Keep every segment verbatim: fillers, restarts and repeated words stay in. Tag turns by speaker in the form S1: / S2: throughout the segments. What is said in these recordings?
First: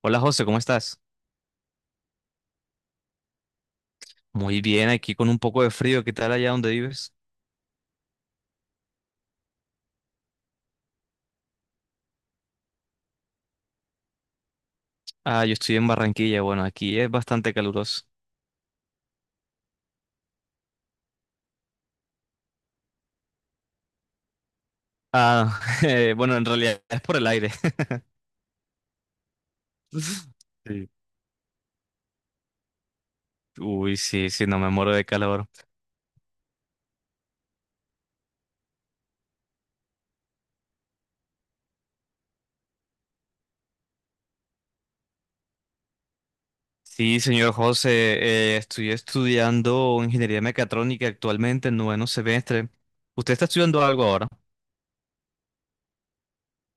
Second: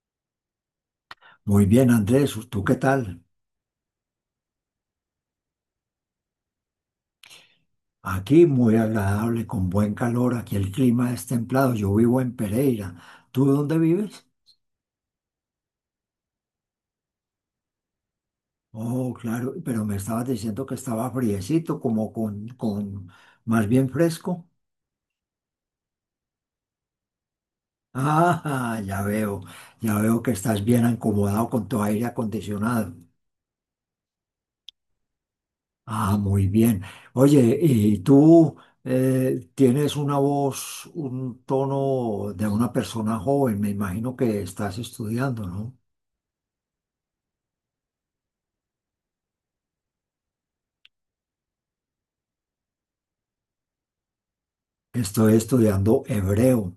S1: Hola José, ¿cómo estás?
S2: Muy bien, Andrés, ¿tú qué tal?
S1: Muy bien, aquí con un poco de frío. ¿Qué tal allá donde vives?
S2: Aquí muy agradable, con buen calor, aquí el clima es templado, yo vivo en Pereira. ¿Tú dónde vives?
S1: Ah, yo estoy en Barranquilla. Bueno, aquí es bastante caluroso.
S2: Oh, claro, pero me estabas diciendo que estaba friecito, como con, con más bien fresco.
S1: Ah, eh, bueno, en realidad es por el aire.
S2: Ah, ya veo, ya veo que estás bien
S1: Sí.
S2: acomodado con tu aire acondicionado.
S1: Uy, sí, sí, no me muero de calor.
S2: Ah, muy bien. Oye, ¿y tú eh, tienes una voz, un tono de una persona joven? Me imagino que estás estudiando, ¿no?
S1: Sí, señor José, eh, estoy estudiando ingeniería mecatrónica actualmente en noveno semestre. ¿Usted está estudiando algo ahora?
S2: Estoy estudiando hebreo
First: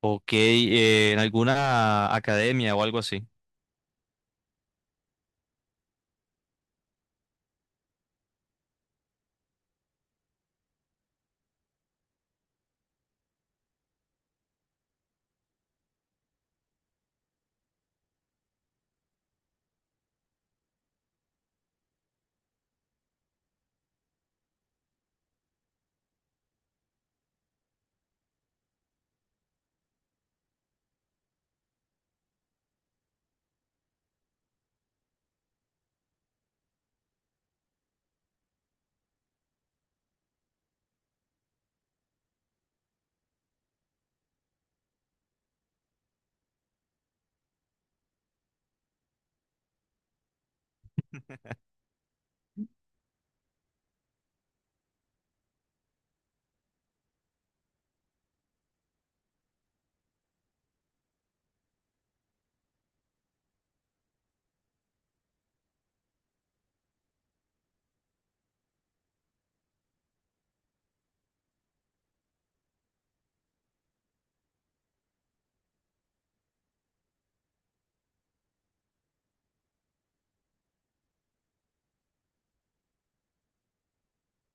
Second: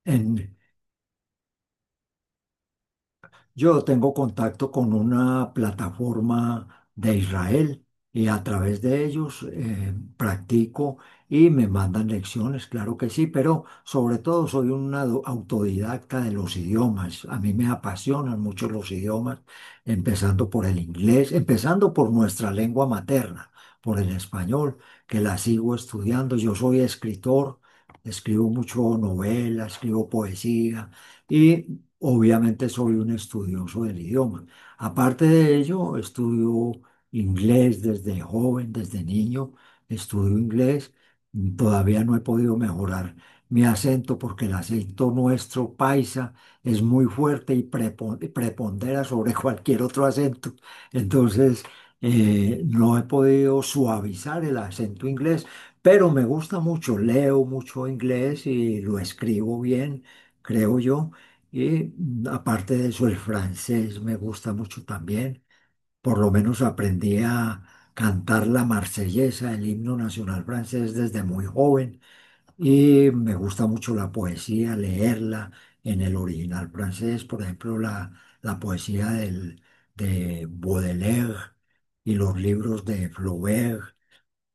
S1: Ok,
S2: en,
S1: eh, en alguna academia o algo así.
S2: yo tengo contacto con una plataforma de Israel y a través de ellos eh, practico y me mandan lecciones, claro que sí, pero sobre todo soy un ado- autodidacta de los idiomas. A mí me apasionan mucho los idiomas, empezando por el inglés, empezando por nuestra lengua materna, por el español, que la sigo estudiando. Yo soy escritor, escribo mucho novela, escribo poesía. Y obviamente soy un estudioso del idioma. Aparte de ello, estudio inglés desde joven, desde niño, estudio inglés. Todavía no he podido mejorar mi acento porque el acento nuestro paisa es muy fuerte y prepo- prepondera sobre cualquier otro acento. Entonces, eh, no he podido suavizar el acento inglés, pero me gusta mucho, leo mucho inglés y lo escribo bien, creo yo. Y aparte de eso, el francés me gusta mucho también. Por lo menos aprendí a cantar la marsellesa, el himno nacional francés, desde muy joven. Y me gusta mucho la poesía, leerla en el original francés. Por ejemplo, la, la poesía del, de Baudelaire y los libros de Flaubert.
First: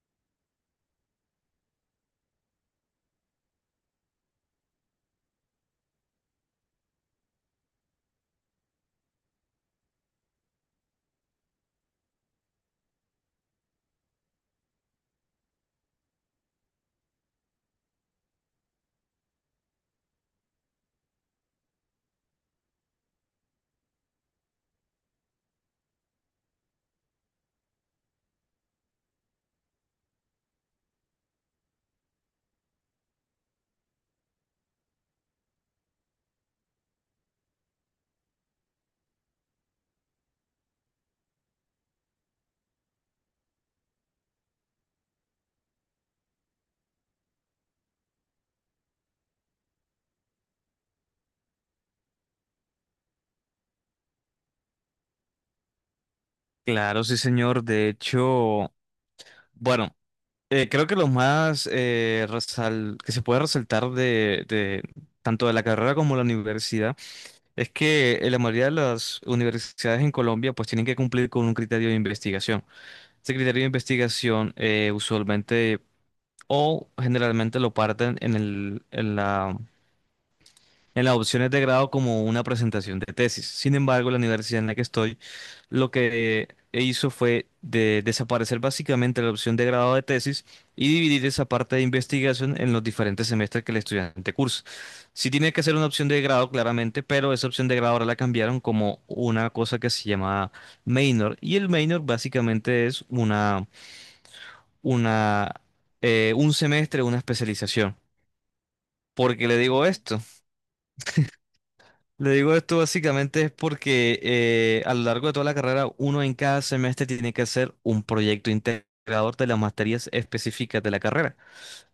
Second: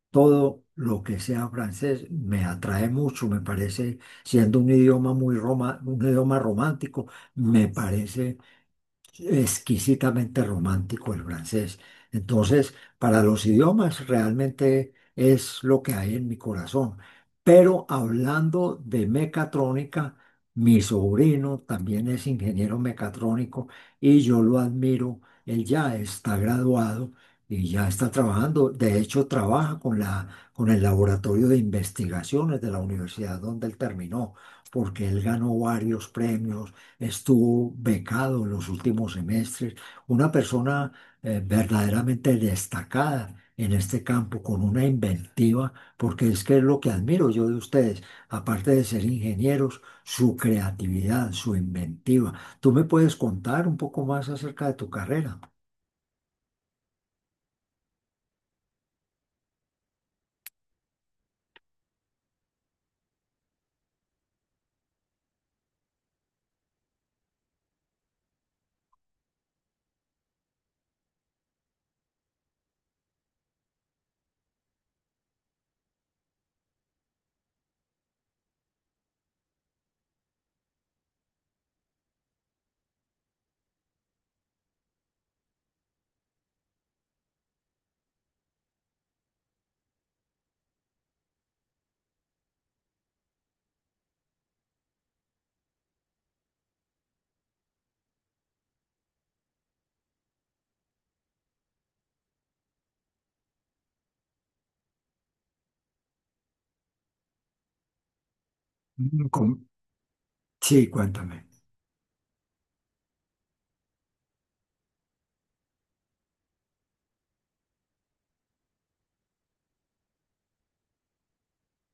S2: Todo lo que sea francés me atrae mucho, me parece, siendo un idioma muy roma, un idioma romántico, me parece exquisitamente romántico el francés. Entonces, para los idiomas realmente es lo que hay en mi corazón. Pero hablando de mecatrónica, mi sobrino también es ingeniero mecatrónico y yo lo admiro. Él ya está graduado y ya está trabajando. De hecho, trabaja con la, con el laboratorio de investigaciones de la universidad donde él terminó, porque él ganó varios premios, estuvo becado en los últimos semestres, una persona eh, verdaderamente destacada en este campo, con una inventiva, porque es que es lo que admiro yo de ustedes, aparte de ser ingenieros, su creatividad, su inventiva. ¿Tú me puedes contar un poco más acerca de tu carrera?
S1: Claro, sí, señor. De hecho, bueno. Eh, creo que lo más eh, resal- que se puede resaltar de, de tanto de la carrera como la universidad es que eh, la mayoría de las universidades en Colombia pues tienen que cumplir con un criterio de investigación. Ese criterio de investigación eh, usualmente o generalmente lo parten en el, en las opciones de grado como una presentación de tesis. Sin embargo, la universidad en la que estoy lo que eh, hizo fue de desaparecer básicamente la opción de grado de tesis y dividir esa parte de investigación en los diferentes semestres que el estudiante cursa. Sí tiene que ser una opción de grado, claramente, pero esa opción de grado ahora la cambiaron como una cosa que se llama minor. Y el minor básicamente es una, una, eh, un semestre, una especialización.
S2: Mm,
S1: ¿Por qué le
S2: con-
S1: digo esto?
S2: Sí, cuéntame.
S1: Le digo esto básicamente es porque eh, a lo largo de toda la carrera, uno en cada semestre tiene que hacer un proyecto integrador de las materias específicas de la carrera.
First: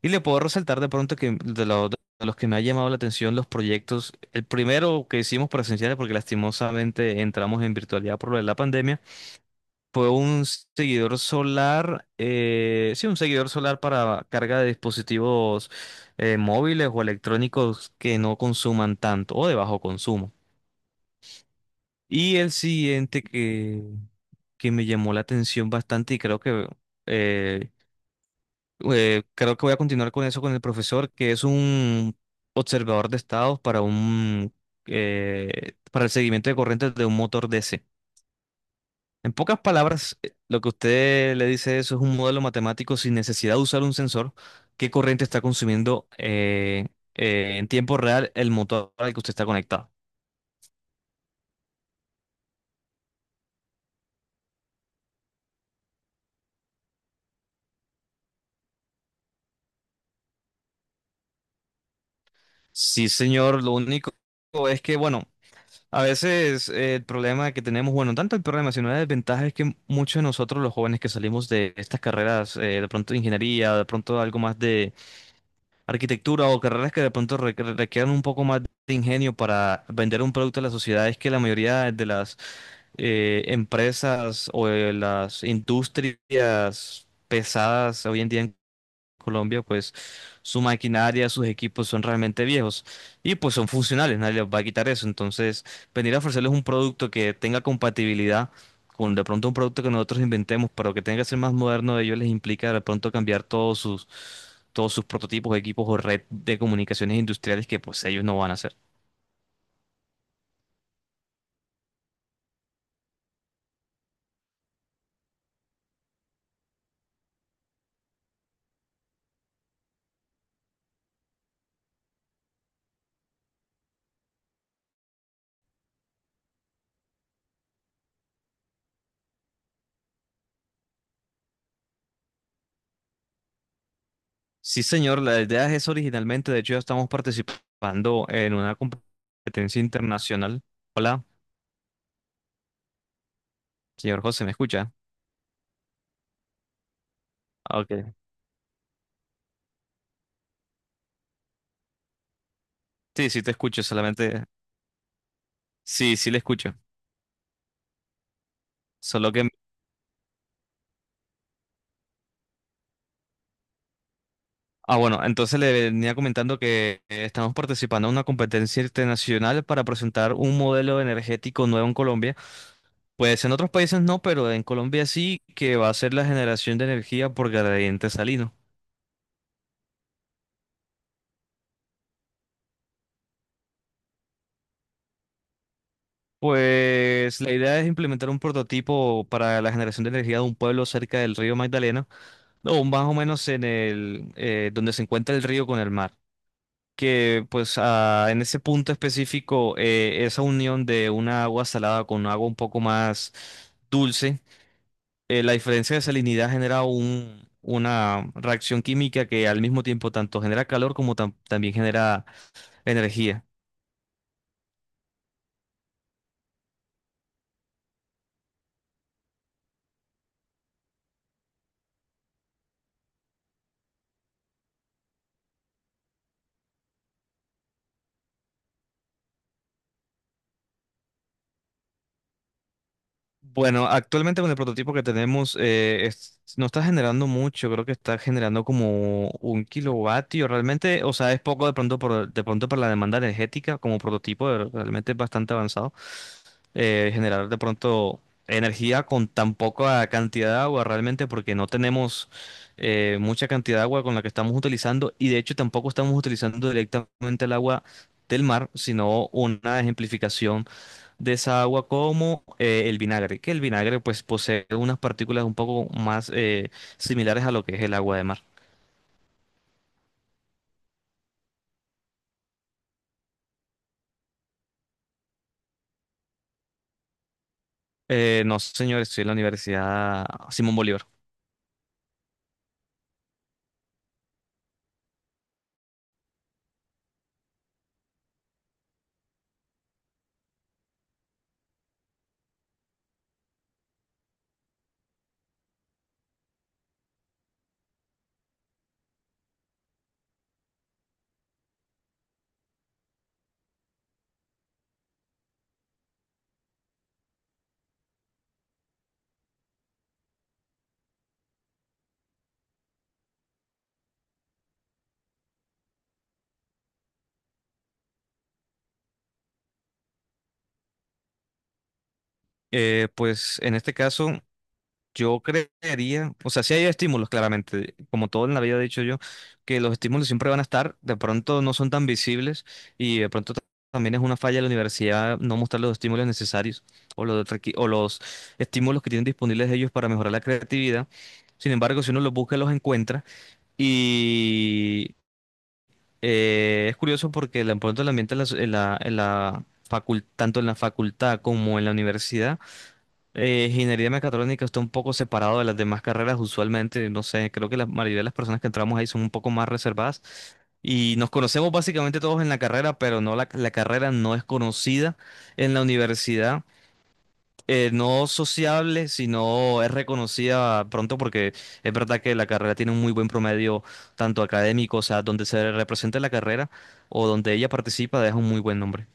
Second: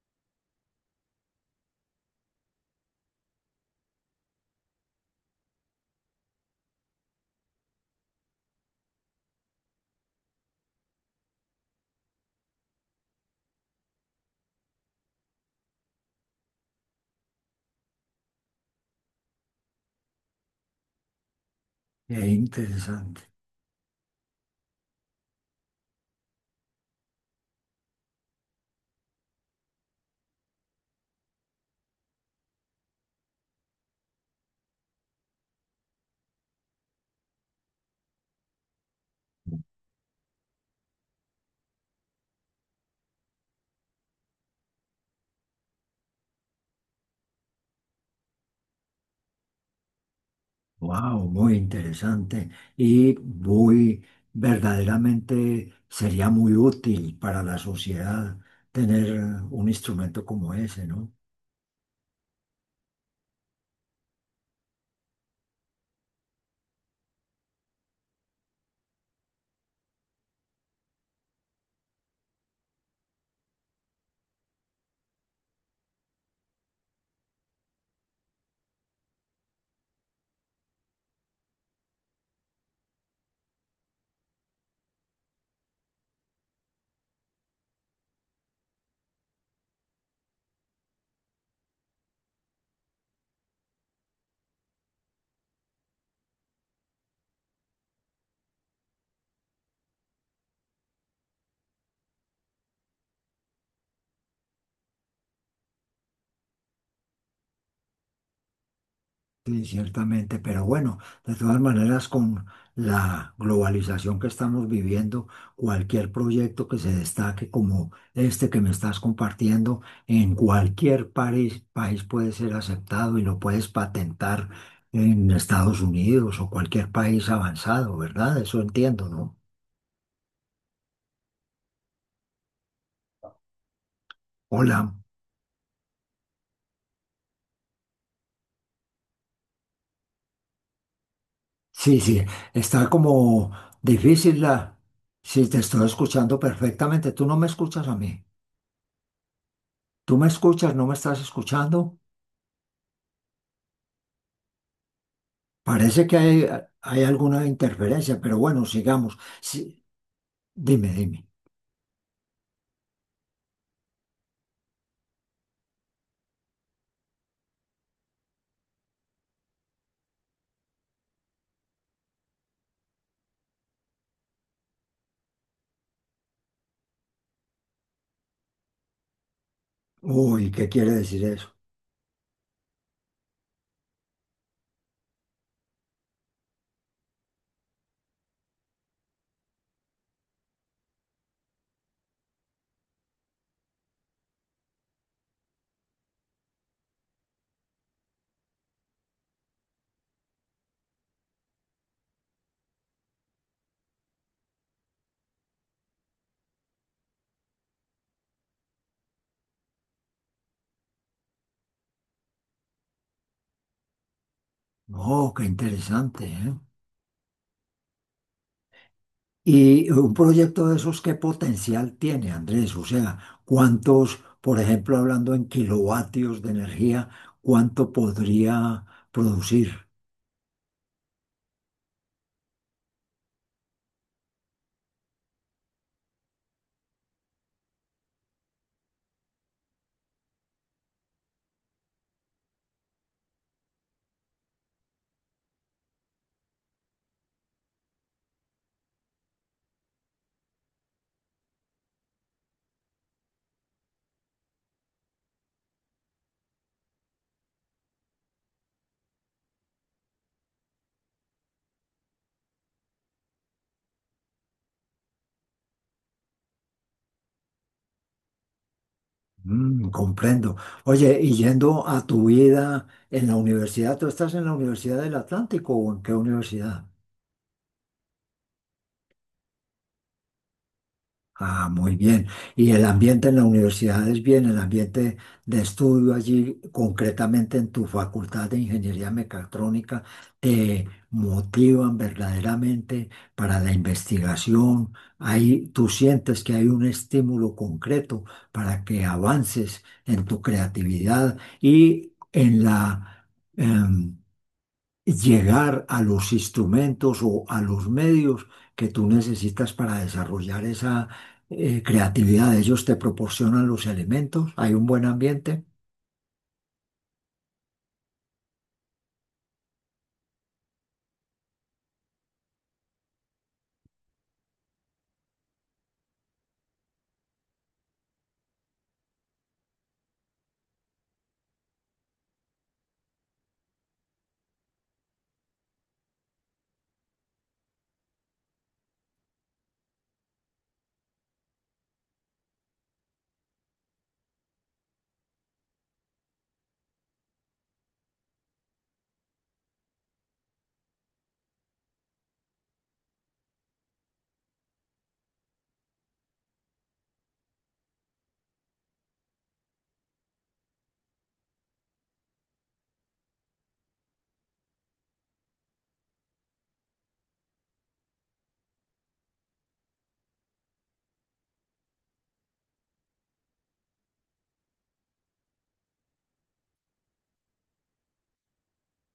S1: Y le puedo resaltar de pronto que de, lo- de los que me ha llamado la atención los proyectos, el primero que hicimos presenciales, porque lastimosamente entramos en virtualidad por lo de la pandemia, fue un seguidor solar, eh, sí, un seguidor solar para carga de dispositivos eh, móviles o electrónicos que no consuman tanto o de bajo consumo.
S2: Es
S1: Y el
S2: interesante.
S1: siguiente que, que me llamó la atención bastante y creo que eh, eh, creo que voy a continuar con eso con el profesor, que es un observador de estados para un eh, para el seguimiento de corrientes de un motor D C. En pocas palabras, eh, lo que usted le dice eso es un modelo matemático sin necesidad de usar un sensor, qué corriente está consumiendo eh, eh, en tiempo real el motor al que usted está conectado.
S2: Wow, muy interesante y muy verdaderamente sería muy útil para la sociedad tener un instrumento como ese, ¿no?
S1: Sí, señor, lo único es que, bueno, a veces eh, el problema que tenemos, bueno, tanto el problema, sino la desventaja es que muchos de nosotros, los jóvenes que salimos de estas carreras, eh, de pronto de ingeniería, de pronto algo más de arquitectura o carreras que de pronto re- re- requieran un poco más de ingenio para vender un producto a la sociedad, es que la mayoría de las eh, empresas o de las industrias pesadas hoy en día Colombia, pues su maquinaria, sus equipos son realmente viejos y pues son funcionales, nadie les va a quitar eso. Entonces, venir a ofrecerles un producto que tenga compatibilidad con de pronto un producto que nosotros inventemos, pero que tenga que ser más moderno de ellos, les implica de pronto cambiar todos sus, todos sus prototipos, equipos o red de comunicaciones industriales que pues ellos no van a hacer.
S2: Sí, ciertamente, pero bueno, de todas maneras, con la globalización que estamos viviendo, cualquier proyecto que se destaque como este que me estás compartiendo, en cualquier país, país puede ser aceptado y lo puedes patentar en Estados Unidos o cualquier país avanzado, ¿verdad? Eso entiendo, ¿no?
S1: Sí,
S2: Hola.
S1: señor, la idea es eso originalmente, de hecho ya estamos participando en una competencia internacional. Hola,
S2: Sí, sí, está como
S1: señor
S2: difícil
S1: José, ¿me
S2: la...
S1: escucha?
S2: Sí, te estoy escuchando perfectamente. Tú no me
S1: Ah,
S2: escuchas a
S1: ok.
S2: mí. Tú me escuchas, no me estás escuchando.
S1: Sí, sí te escucho, solamente.
S2: Parece
S1: Sí,
S2: que
S1: sí le
S2: hay,
S1: escucho.
S2: hay alguna interferencia, pero bueno, sigamos.
S1: Solo que...
S2: Sí, dime, dime.
S1: Ah, bueno, entonces le venía comentando que eh, estamos participando en una competencia internacional para presentar un modelo energético nuevo en Colombia. Pues en otros países no, pero en Colombia sí, que va a ser la generación de energía por gradiente salino.
S2: Uy, ¿qué quiere decir eso?
S1: Pues la idea es implementar un prototipo para la generación de energía de un pueblo cerca del río Magdalena, o más o menos en el eh, donde se encuentra el río con el mar. Que pues ah, en ese punto específico eh, esa unión de una agua salada con agua un poco más dulce, eh, la diferencia de salinidad genera un, una reacción química que al mismo tiempo tanto genera calor como tam- también genera energía.
S2: No, qué interesante, ¿eh? Y un proyecto de esos, ¿qué potencial tiene, Andrés? O sea, ¿cuántos, por ejemplo, hablando en kilovatios de energía, cuánto podría producir?
S1: Bueno, actualmente con el prototipo que tenemos eh, es- no está generando mucho, creo que está generando como un kilovatio realmente, o sea, es poco de pronto por, de pronto para la demanda energética como prototipo, eh, realmente es bastante avanzado eh, generar de pronto energía con tan poca cantidad de agua realmente porque no tenemos eh, mucha cantidad de agua con la que estamos utilizando y de hecho tampoco estamos utilizando directamente el agua del mar, sino una ejemplificación de esa agua como eh, el vinagre, que el vinagre pues posee unas partículas un poco más eh, similares a lo que es el agua de mar.
S2: Mm, comprendo. Oye, y yendo a tu vida en la universidad, ¿tú estás en la Universidad del Atlántico o en qué universidad?
S1: Eh, no, señor, estoy en la Universidad Simón Bolívar.
S2: Ah, muy bien. ¿Y el ambiente en la universidad es bien? ¿El ambiente de estudio allí, concretamente en tu facultad de ingeniería mecatrónica, te motivan verdaderamente para la investigación? Ahí tú sientes que hay un estímulo concreto para que avances en tu creatividad y en la, em, llegar a los instrumentos o a los medios que tú necesitas para desarrollar esa eh, creatividad. Ellos te proporcionan los elementos, hay un buen ambiente.
S1: Eh, pues en este caso yo creería, o sea, sí hay estímulos, claramente, como todo en la vida he dicho yo, que los estímulos siempre van a estar, de pronto no son tan visibles y de pronto ta- también es una falla de la universidad no mostrar los estímulos necesarios o los, requi- o los estímulos que tienen disponibles ellos para mejorar la creatividad. Sin embargo, si uno los busca, los encuentra y eh, es curioso porque de pronto el ambiente en la, en la, en la facul- tanto en la facultad como en la universidad, eh, ingeniería mecatrónica está un poco separado de las demás carreras usualmente, no sé, creo que la mayoría de las personas que entramos ahí son un poco más reservadas y nos conocemos básicamente todos en la carrera, pero no la, la carrera no es conocida en la universidad, eh, no sociable, sino es reconocida pronto porque es verdad que la carrera tiene un muy buen promedio tanto académico, o sea, donde se representa la carrera o donde ella participa, deja un muy buen nombre.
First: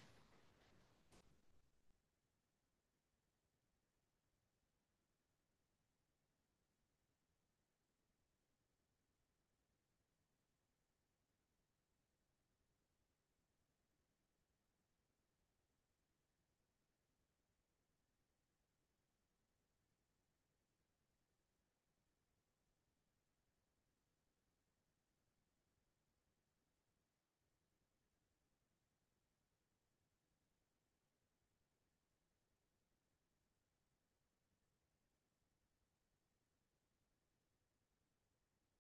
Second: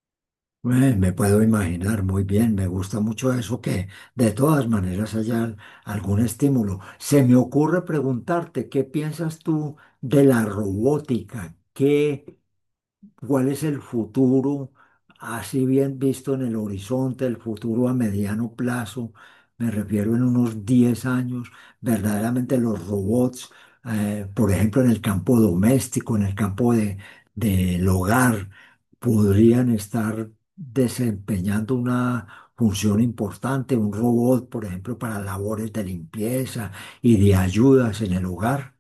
S2: Eh, me puedo imaginar muy bien, me gusta mucho eso que de todas maneras haya algún estímulo. Se me ocurre preguntarte, ¿qué piensas tú de la robótica? ¿Qué cuál es el futuro, así bien visto en el horizonte, el futuro a mediano plazo, me refiero en unos diez años, verdaderamente los robots, eh, por ejemplo, en el campo doméstico, en el campo de, del hogar, podrían estar desempeñando una función importante, un robot, por ejemplo, para labores de limpieza y de ayudas en el hogar.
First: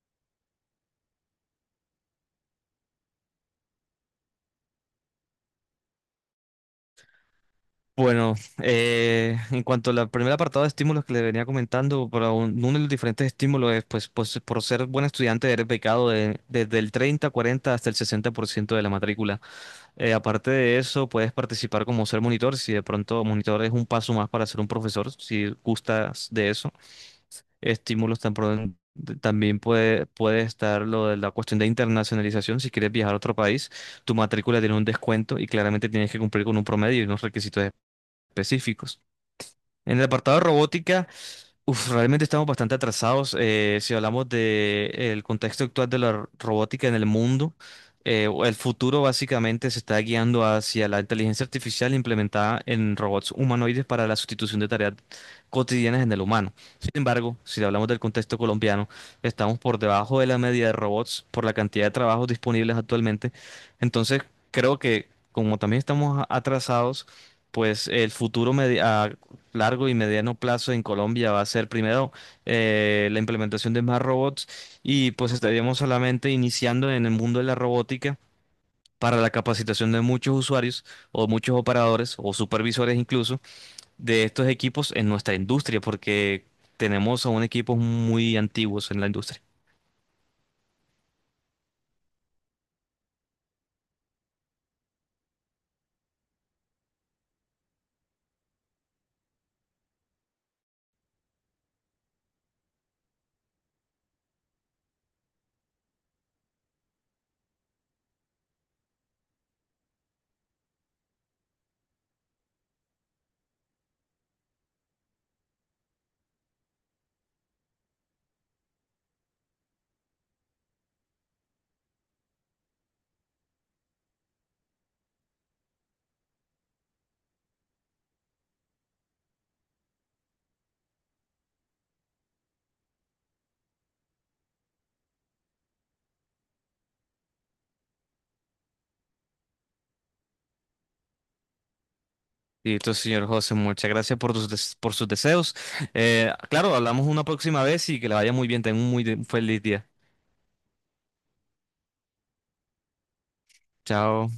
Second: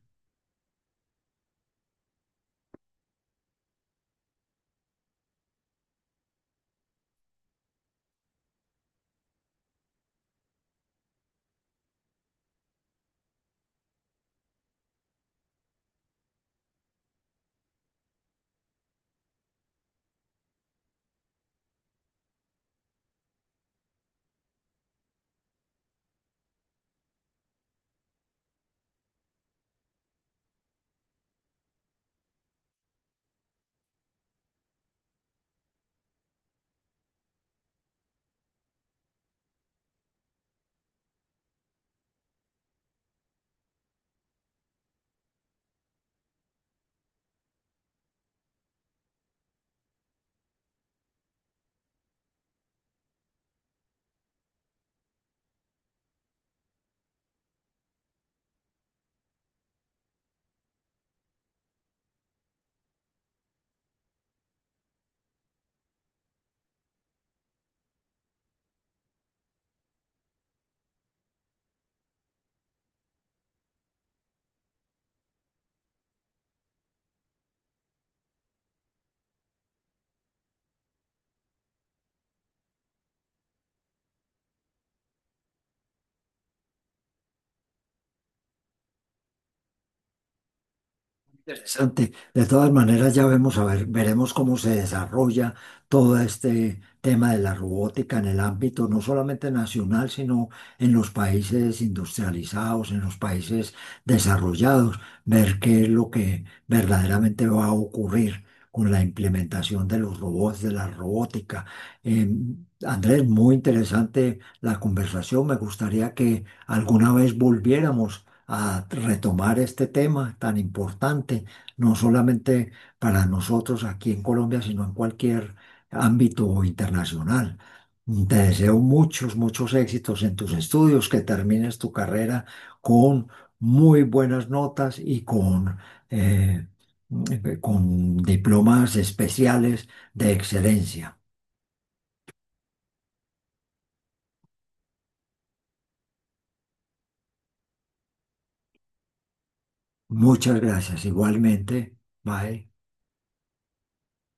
S1: Bueno, eh, en cuanto al primer apartado de estímulos que le venía comentando, para un- uno de los diferentes estímulos es, pues, pues, por ser buen estudiante eres becado de- desde el treinta, cuarenta hasta el sesenta por ciento de la matrícula. Eh, aparte de eso, puedes participar como ser monitor, si de pronto monitor es un paso más para ser un profesor, si gustas de eso. Estímulos tan pro- también puede, puede estar lo de la cuestión de internacionalización, si quieres viajar a otro país, tu matrícula tiene un descuento y claramente tienes que cumplir con un promedio y unos requisitos específicos. En el apartado de robótica, uf, realmente estamos bastante atrasados. eh, si hablamos de el contexto actual de la robótica en el mundo, eh, o el futuro básicamente se está guiando hacia la inteligencia artificial implementada en robots humanoides para la sustitución de tareas cotidianas en el humano. Sin embargo, si hablamos del contexto colombiano, estamos por debajo de la media de robots por la cantidad de trabajos disponibles actualmente. Entonces, creo que como también estamos a- atrasados, pues el futuro medi- a largo y mediano plazo en Colombia va a ser primero eh, la implementación de más robots y pues estaríamos solamente iniciando en el mundo de la robótica para la capacitación de muchos usuarios o muchos operadores o supervisores incluso de estos equipos en nuestra industria porque tenemos aún equipos muy antiguos en la industria.
S2: Interesante. De todas maneras, ya vemos, a ver, veremos cómo se desarrolla todo este tema de la robótica en el ámbito no solamente nacional, sino en los países industrializados, en los países desarrollados, ver qué es lo que verdaderamente va a ocurrir con la implementación de los robots, de la robótica. Eh, Andrés, muy interesante la conversación. Me gustaría que alguna vez volviéramos a retomar este tema tan importante no solamente para nosotros aquí en Colombia, sino en cualquier ámbito internacional. Te deseo muchos, muchos éxitos en tus estudios, que termines tu carrera con muy buenas notas y con, eh, eh, con diplomas especiales de excelencia.
S1: Y entonces, señor José, muchas gracias por tus des- por sus deseos. Eh, claro, hablamos una próxima vez y que le vaya muy bien. Tenga un muy de- feliz día.
S2: Muchas gracias. Igualmente, bye.
S1: Chao.